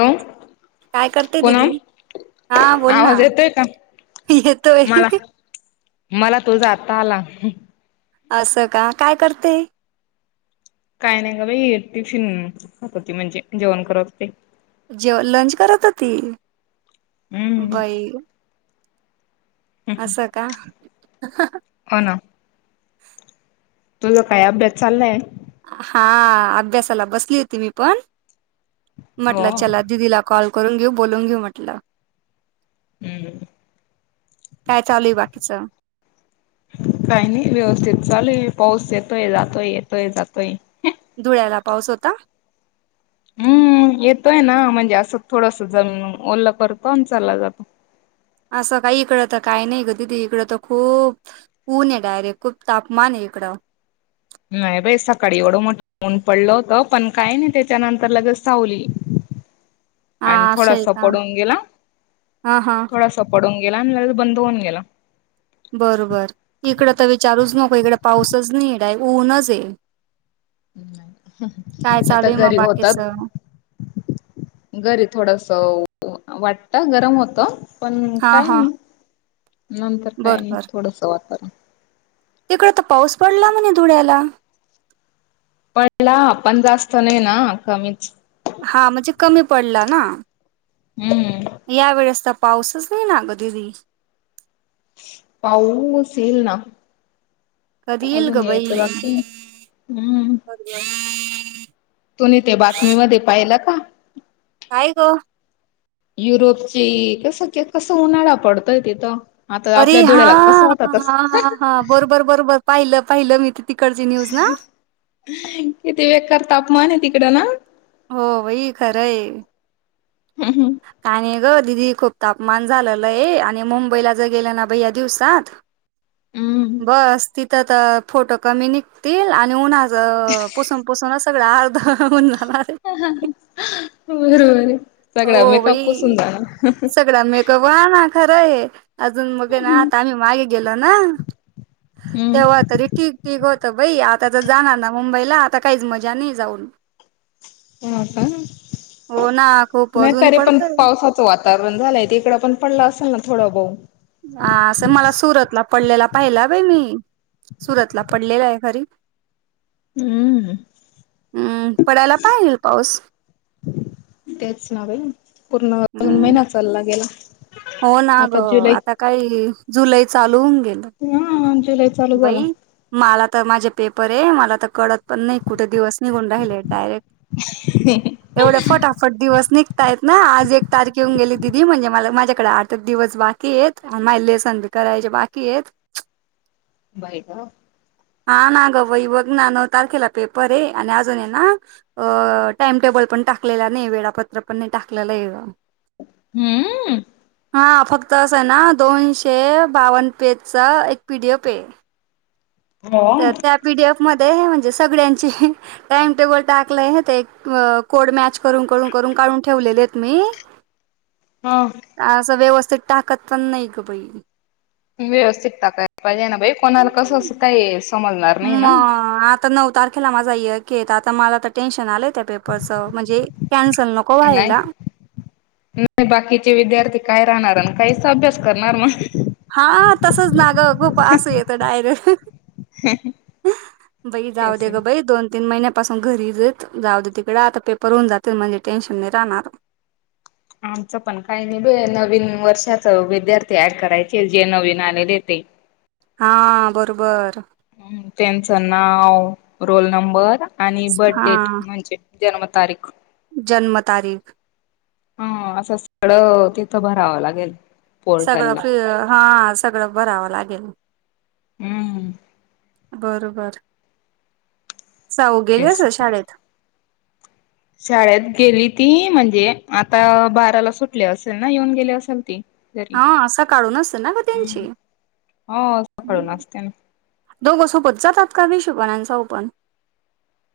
हो काय करतेय दीदी हा बोल ना आवाज येतोय का येतोय मला मला तो जातता आला असं का काय करते काय नाही का बाी फिात होती म्हणजे जेवण करतते जेव्हा लंच करत होती बाई हम्म. असं का हो ना तुझं काही अपडेट चाललंय हा अभ्यासाला बसली होती मी पण हो. म्हटलं चला दिदीला कॉल करून घेऊ बोलून घेऊ म्हटलं हम्म काय चालूय वाट काही नाही व्यवस्थित चाले पाऊस येतोय जातोय येतोय जातोय धुळ्याला पाऊस होता हम्म येतोय ना म्हणजे असं थोडस जमीन ओलला करतो आणि चालला जातो असं काही इकडं तर काय नाही ग दीदी इकडं तर खूप ऊन आहे डायरेक्ट खूप तापमान आहे इकडं काही येकु येत नाही सर नाही बाई सकाळी एवढं मोठ ऊन पडलं होतं पण काय नाही त्याच्यानंतर लगेच वली काही आवाज येत नाही आणि थोडासा पडून गेला हा हा थोडासा पडून गेला तर बंद होऊन गेला बरोबर इकडं तर विचारूच नको इकडे पाऊसच नीड आहे ऊनच ये ये तर आहे मग घरी होतात बाकीचं? घरी थोडस वाटत गरम होत पण हा काय हा नाही नंतर काय नाही थोडस वातारण तिकड तर पाऊस पडला म्हणे धुळ्याला पणला पण जास्त नाही ना कमीच हा म्हणजे कमी पडला ना हम्म या वेळेस पाऊसच नाही ना ग दिदी पाऊ येईल ना कधी येईल अजून ग बाई यायचं बाकी हम्म तुम्ही ते बातमीमध्ये पाहिलं का? काय ग? युरोपची कसक्या कसं उन्हाळा पडतय तिथं. आता अरे आपल्या धुळ्याला कसं हां! होता तस हा-हा-हा, बरोबर-बरोबर, पाहिलं-पाहिलं मी ति. किती बेकार तापमान आहे तिकडं ना? हो वई खरं हे. हम्म का नाही ग दिदी खूप तापमान झालेलंय आणि मुंबईला ज गेलं ना बई या दिवसात हम्म बस तिथं त फोटो कमी निघतील आणि उन्हा पुसून -पुसूनच सगळं अर्ध होऊन जाणार आहे हं-ह बरोबर आहे सगळा हो मेकअप बाई पुसून जाणार. सगळा मेकअप हा ना खरं हे अजून मगे ना आता ना आम्ही मागे गेलो ना! हम्म. तेव्हा तरी ठीक-ठीक हो त बई आता तर जाणार ना मुंबईला आता काहीच मजा नाही जाऊन. हो का? हो ना खूप नाही अजून तरी पण पडतय पावसाचं वातावरण झालंय तिकडं पण पडला असंल ना? थोडं ब हा असं मला सुरतला पडलेला पाहिला बाई मी. सुरतला पडलेला आहे खरी. हम्म. हम्म पडायला पाहीजे येईल पाऊस. तेच न बई पूर्ण [unintelligible] हम्म महिना चालला गेला. हो ना आता ग जुलै आता काही जुलै चालू होऊन गेलं. हा जुलै चालू झाला बई मला तर माझे पेपरे मला आता कळत पण नाही कुठे दिवस निघुन राहिले डायरेक्ट एवढे फटाफट दिवस निघ ता येत ना आज एक तारीख येऊन गेली दिदी म्हणजे मला माझ्याकडे आठच दिवस बाकीयेत अन मायले संग करायचे बाकीयेत. बाई ग. हा ना ग बई बघ ना नऊ तारखेला पेपर हे आणि अजून हे ना अं टाइम टेबल पण टाकलेला नाही वेळापत्रक पण नाही टाकलेले बा हं अं हा फक्त असं हे ना दोनशे बावन पेजचा एक पी डी एफ हे. हो तर त्या पीडीएफ मध ते म्हणजे सगळ्यांचे टाइमटेबल टाकले होते मग कोड मॅच करून-करून-करून काळून ठेवलेले आहेत मी. हा. आसं व्यवस्थित टाकत पण नाही ग बई. व्यवस्थित टाकाय पाहिजे ना बई कोणाला कसं असं कायेस मग आता नऊ तारखेला माझा यकेत आता मला तर टेन्शन आलंय. त्या पेपरच म्हणजे कॅंसल नको नाही व्हायला. नाही बाकीचे विद्यार्थी काय राहणार आणि काहीच अभ्यास करणार मग. हा तसंच ना ग खूप असं येतं डायरे हं-हं बई तेच जाऊदे ना. ग बई दोन तीन महिन्यापासून घरीेचेत जाऊ दे तिकडं आता पेपर होऊन जातील म्हणजे टेन्शन नाही राहणार. आमचं पण काही नाही बई या नवीन वर्षाच विद्यार्थी ॲड करायचे जे नवीन आलेले ते. [unintelligible] हा बरोबर. हं त्यांचं नाव, रोल नंबर. आणि हा बर्डेट म्हणजे जन्मतारीख. जन्म तारीख. हा असं सळं तिथं भरावं लागेल सगळं पोर्टलला. फि हा सगळं भरावं लागेल हम्म बर बर जाऊ गेले अस तेच. शाळेत शाळेत गेली ती म्हणजे आता बाराला सुटले असेल ना येऊन गेली असेल ती घरी हा असं काढूनच ना ग त्यांची हो सकाळून असते ना. दोघं सोबत जातात का मशोबानांचा ओपन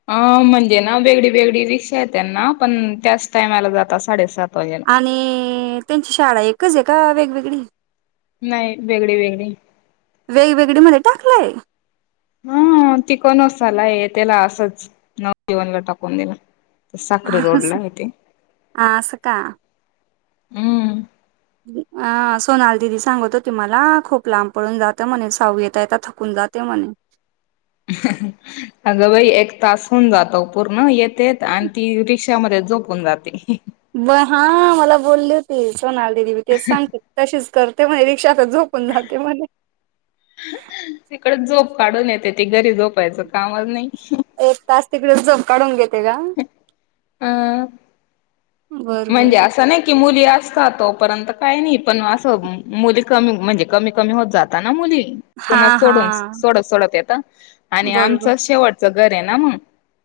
अ म्हणजे ना वेगळी वेगळी रिक्षा आहे त्यांना पण त्याच टायमाला जातात साडेसात वाजेला. आणि त्यांची शाळा एकच आहे का वेगवेगळी नाही वेगळी वेगळी वेगवेगळी मध्ये टाकलाय हा तिकनोला त्याला असंच नवजीवनला टाकून दिलं ह आ अस का हम्म. अह सोनाल दिदी सांगत हो त मला खूप लांब पळून जातं म्हणे साऊ येता यता थकून जाते म्हणे रीकामा आहे अगं बाई एक तास होन जातो पूर्ण येतेत आणि ती रिक्षामध्ये [unintelligible] [unintelligible] [unintelligible] झोपून जाते ब हा मला बोलली होती सोनाल दिदी म ते सांगते तशीच करते म्ह पक्षता झोपून जाते म्हणे तिकडे झोप काढून येते ती घरी झोपायचं काम नाही एक तास तिकडे झोप काढून घेतो अ म्हणजे बरोबर असं नाही कि मुली त तोपर्यंत काही नाही पण असं मुली कमी म्हणजे कमी कमी होत जाता ना मुली हा सोडून हा. सोडत सोडत येत आणि बरोबर आमचं शेवटचं घर आहे ना मग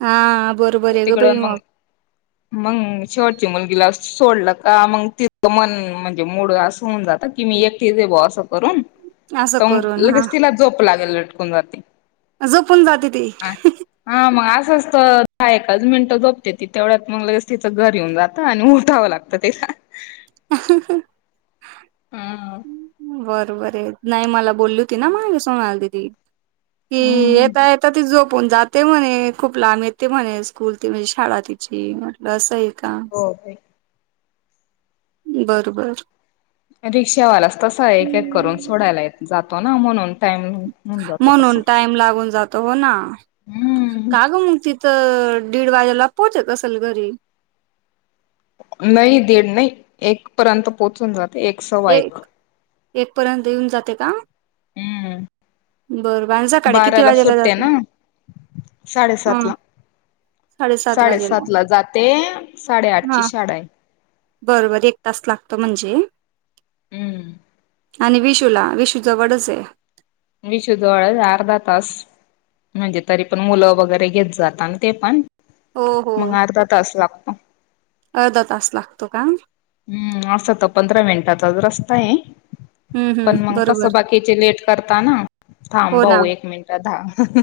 हा बरोबर आहे ग बाई तिकडून मग मंग छवट गला सोडला का मग ति मन म्हणजे मूड अस होन जात की मी एकटे दे ब असं करून असं तरग करून हा लगेच तिला जोप लागेल लटकून जाते झोपून जाते ती तहा एकाच मिनटं जोपते ती तेवढ्यात मग लगेच तिचं घ येऊन जात आणि उठावं लागतं तेला रीकामा आणि आहे हा [unintelligible] बरबर आहे नाही मला बोलली होती ना मलासूनलदी कि हम्म येता यता त जो आपण जाते म्हणे खूप लांब येते म्हणे स्कूल त म्हणजे शाळा तिची म्हट असं एक हो ते बरोबर रिक्षावालाच तस एक एक करून हम्म. सोडायला जातो ना म्हणून टाइम होऊन जातो म्हणून तसं टाइम लागून जातो हो ना हम्म काग मुक्ती तर दीड वाजेला पोहोच कसल घरी नाही दीड नाही एक पर्यंत पोहोचून जात एक एक पर्यंत येऊन जाते का हम्म बरं भज काडे किती वाजेला जातय साडे सातला साडेसात ला जाते साडेआठची हा शाळाा आहे बरोबर एक तास लागतो म्हणजे हम्म. आणि विशूला विशू जवळच आहे विशुद्धवाळ अर्धा तास म्हणजे तरी पण मुलं वगैरे घेत जातात ते पण हो हो मंगारदा दस ला अर्धा तास लागतो का हम्म अस तर पंधरा मिनिटाचा रस्ता आहे हं, हं. पण मग कस बरोबर. बाकीचे लेट करताना थांब हो ना. भाऊ एक मिनिटात ाग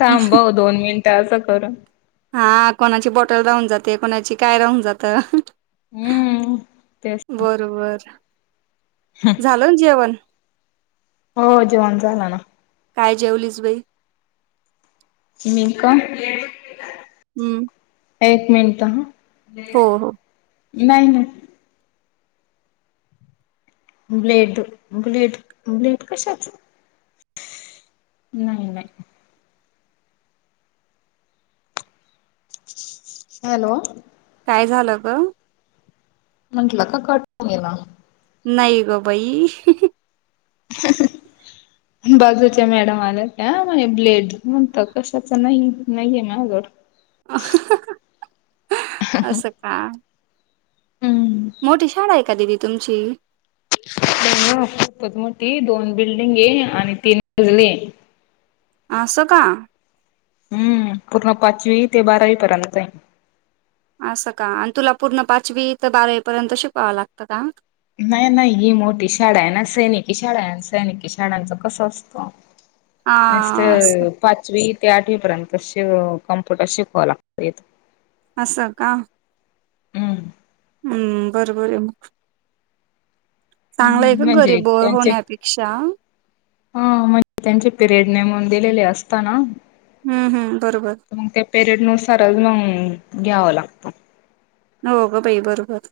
थांबव दोन मिनिटं असं करून हा कोणाची बॉटल राहून जाते कोणाची काय राहून जातं हम्म तेच बरोबर झाल जेवण हो जेवण झाला ना काय जेवलीस बाई नक हम्म एक मिनिट हा हा नाही नाही ब्लेड ब्लेड ब्लेड कशाच नाही नाही हॅलो काय झालं ग म्हंटलं का कट ये ना नाही ग बाई बाजूच्या मॅडम आल्या का ब्लेड म्हणत कशाच नाही नाहीये माजड असं काय मोठी शाळा आहे का दिवी तुमची खूपत मोठी दोन बिल्डिंग आहे आणि तीन गजली असं का हम्म पूर्ण पाचवी ते बारावी पर्यंत आहे असं का आणि तुला पूर्ण पाचवी ते बारावी पर्यंत शिकवावं लागतं का नाही नाही ही मोठी शाळा आहे ना सैनिकी शाळा आहे सैनिकी शाळांच कसं असतो मस्त हां, असं पाचवी त्या आठवीपर्यंत श कम्प्युटर शिकवावं लागत येत असं का हम्म हम्म बरोबर आहे मग चांगलाय का हम्म घरी म्हणजे बोर होण्यापेक्षा हा म्हणजे त्यांचे पिरियड नेमून दिलेले असता ना हम्म हम्म बरोबर सरज मून घ्यावं लागत हो ग बाई बरोबर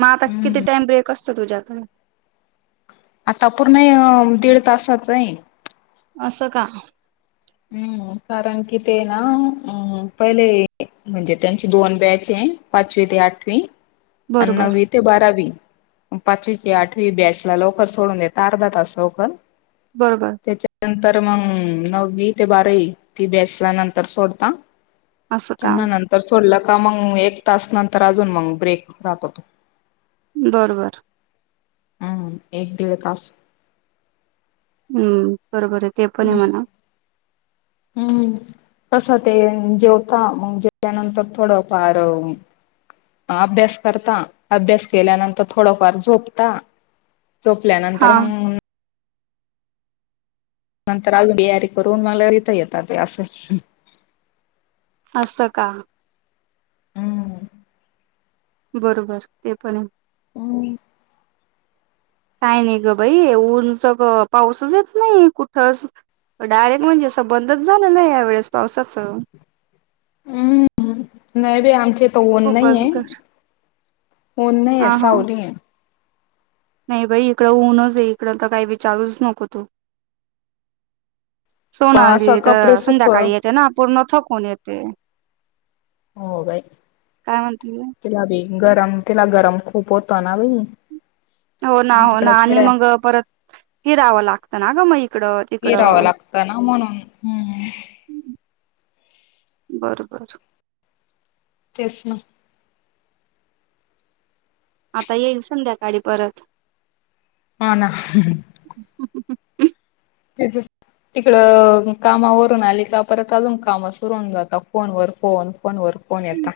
मग आता किती हम्म टाइम ब्रेक असतो तुझ्यात आता पूर्ण दीड तासचय असं का हम्म कारण कि ते नाम पहिले म्हणजे त्यांची दोन बॅच आहे पाचवी ते आठवी बरोबर अण्णवी ते बारावी पाचवीची आठवी बॅसला लवकर सोडून देत अर्धा तास लवकर बरोबर त्याच्यानंतर मग नववी ते बार ती बेसल्या नंतर सोडता असं का त्यांना नंतर सोडलं आता मग एक तास नंतर अजून मग ब्रेक राहतोतो बरोबर हम् एक दीड काास हम्म बरोबर आहे ते पण म्हणा हम् कसं ते जेवता मग जेवल्यानंतर थोडं पार अभ्यास करता अभ्यास केल्यानंतर थोडफार झोपता झोपल्या हा नंतर मग नंतर अजून बियारी करून मला इिथ येतात ते असं असं का हम्म बरोबर ते पण हम् काय नाही ग भाई ऊनच ग पाऊसच येत नाही कुठ डायरेक्ट म्हणजे असं बंदच झालं नाही या वेळेस पावसाचं हम्म नाही बी आमचे तो ओन नाही खूपच आहे ग ओन नाही हा हा सा ली आहे नाही बाई इकडं ऊनच आहे इकडं तर काही विचारूच नको तो सोनाल असं दि कपडे तर सुक संध्याकाळी येते ना पूर्णथकण येते हो बाय काय म्हणतेी गरम तिला गरम खूप होत ना बई हो ना हो ना आणि मग परत हिरावं लागतं ना ग म फिरावं लागतं ना म्हणून हम्म बरं बर तेच ना आता येईल संध्याकाळी परत हो ना तेज तिकड कामावरून आली तर परत अजून काम सुरून जातात फोनवर फोन फोनवर कोण येतता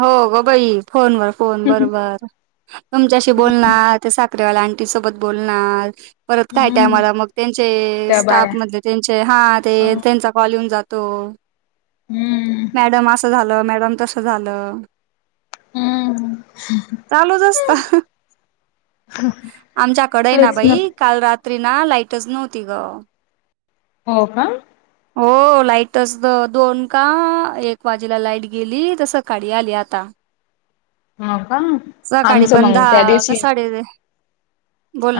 हो ग बाई फोनवर फोन बरोबर तुमच्याशी बोलणार ते त्याला आणंटी सोबत बोलणार परत काय हम्म टायमला मग त्यांचे त्या बाया स्टाफ मधले त्यांचे हा ते त्यांचा कॉल येऊन जातो त हम्म मॅडम असं झालं मॅडम तस झालं हम्म चालूच असत आमच्याकडे आहे ना भाई काल रात्री ना लाईटच नव्हती ग हो का हो लाईटच दोन का एक वाजेला लाईट गेली तस सकाळी आली आता हो का सकाळी आमचं पण मग त्या दहा दिवशी कसाडे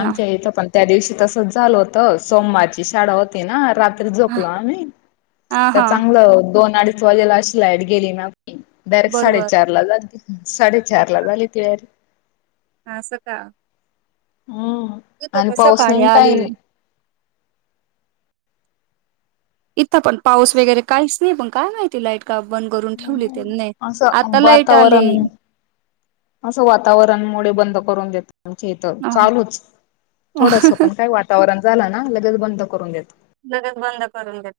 आमच्या इथं पण त्या दिवशी तसंच झालं होत सोमवारची शाळा होती नाात ह झोपल आ हा त्या हा चांगलं दोन अडीच वाजेला अशी लाईट गेली ना डायरेक्ट बरोबर साडेचार ला झाली साडेचार ला झाली तडरे हा अस का हम्म आणिन पवसनन आली काही नाही इथं पण पाऊस वगैरे काहीच नाही पण काय माहितीय लाईट का बंद करून ठेवली त्यांनी आता लाईट आली असं वातावरण मु बंद करून देतात आमच्या इथ अह. चालूच थोडस पण काय वातावरण झालं ना लगेच बंद करून देत लगच बंद करून देत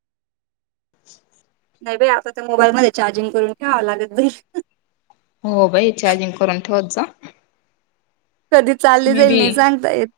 नाही बाई आता तर मोबाईल मध्ये चार्जिंग करून ठेवावं लागत बई हो भाई चार्जिंग करून ठेवत जा कधी चालली मी जाईल नाही बी सांगता येत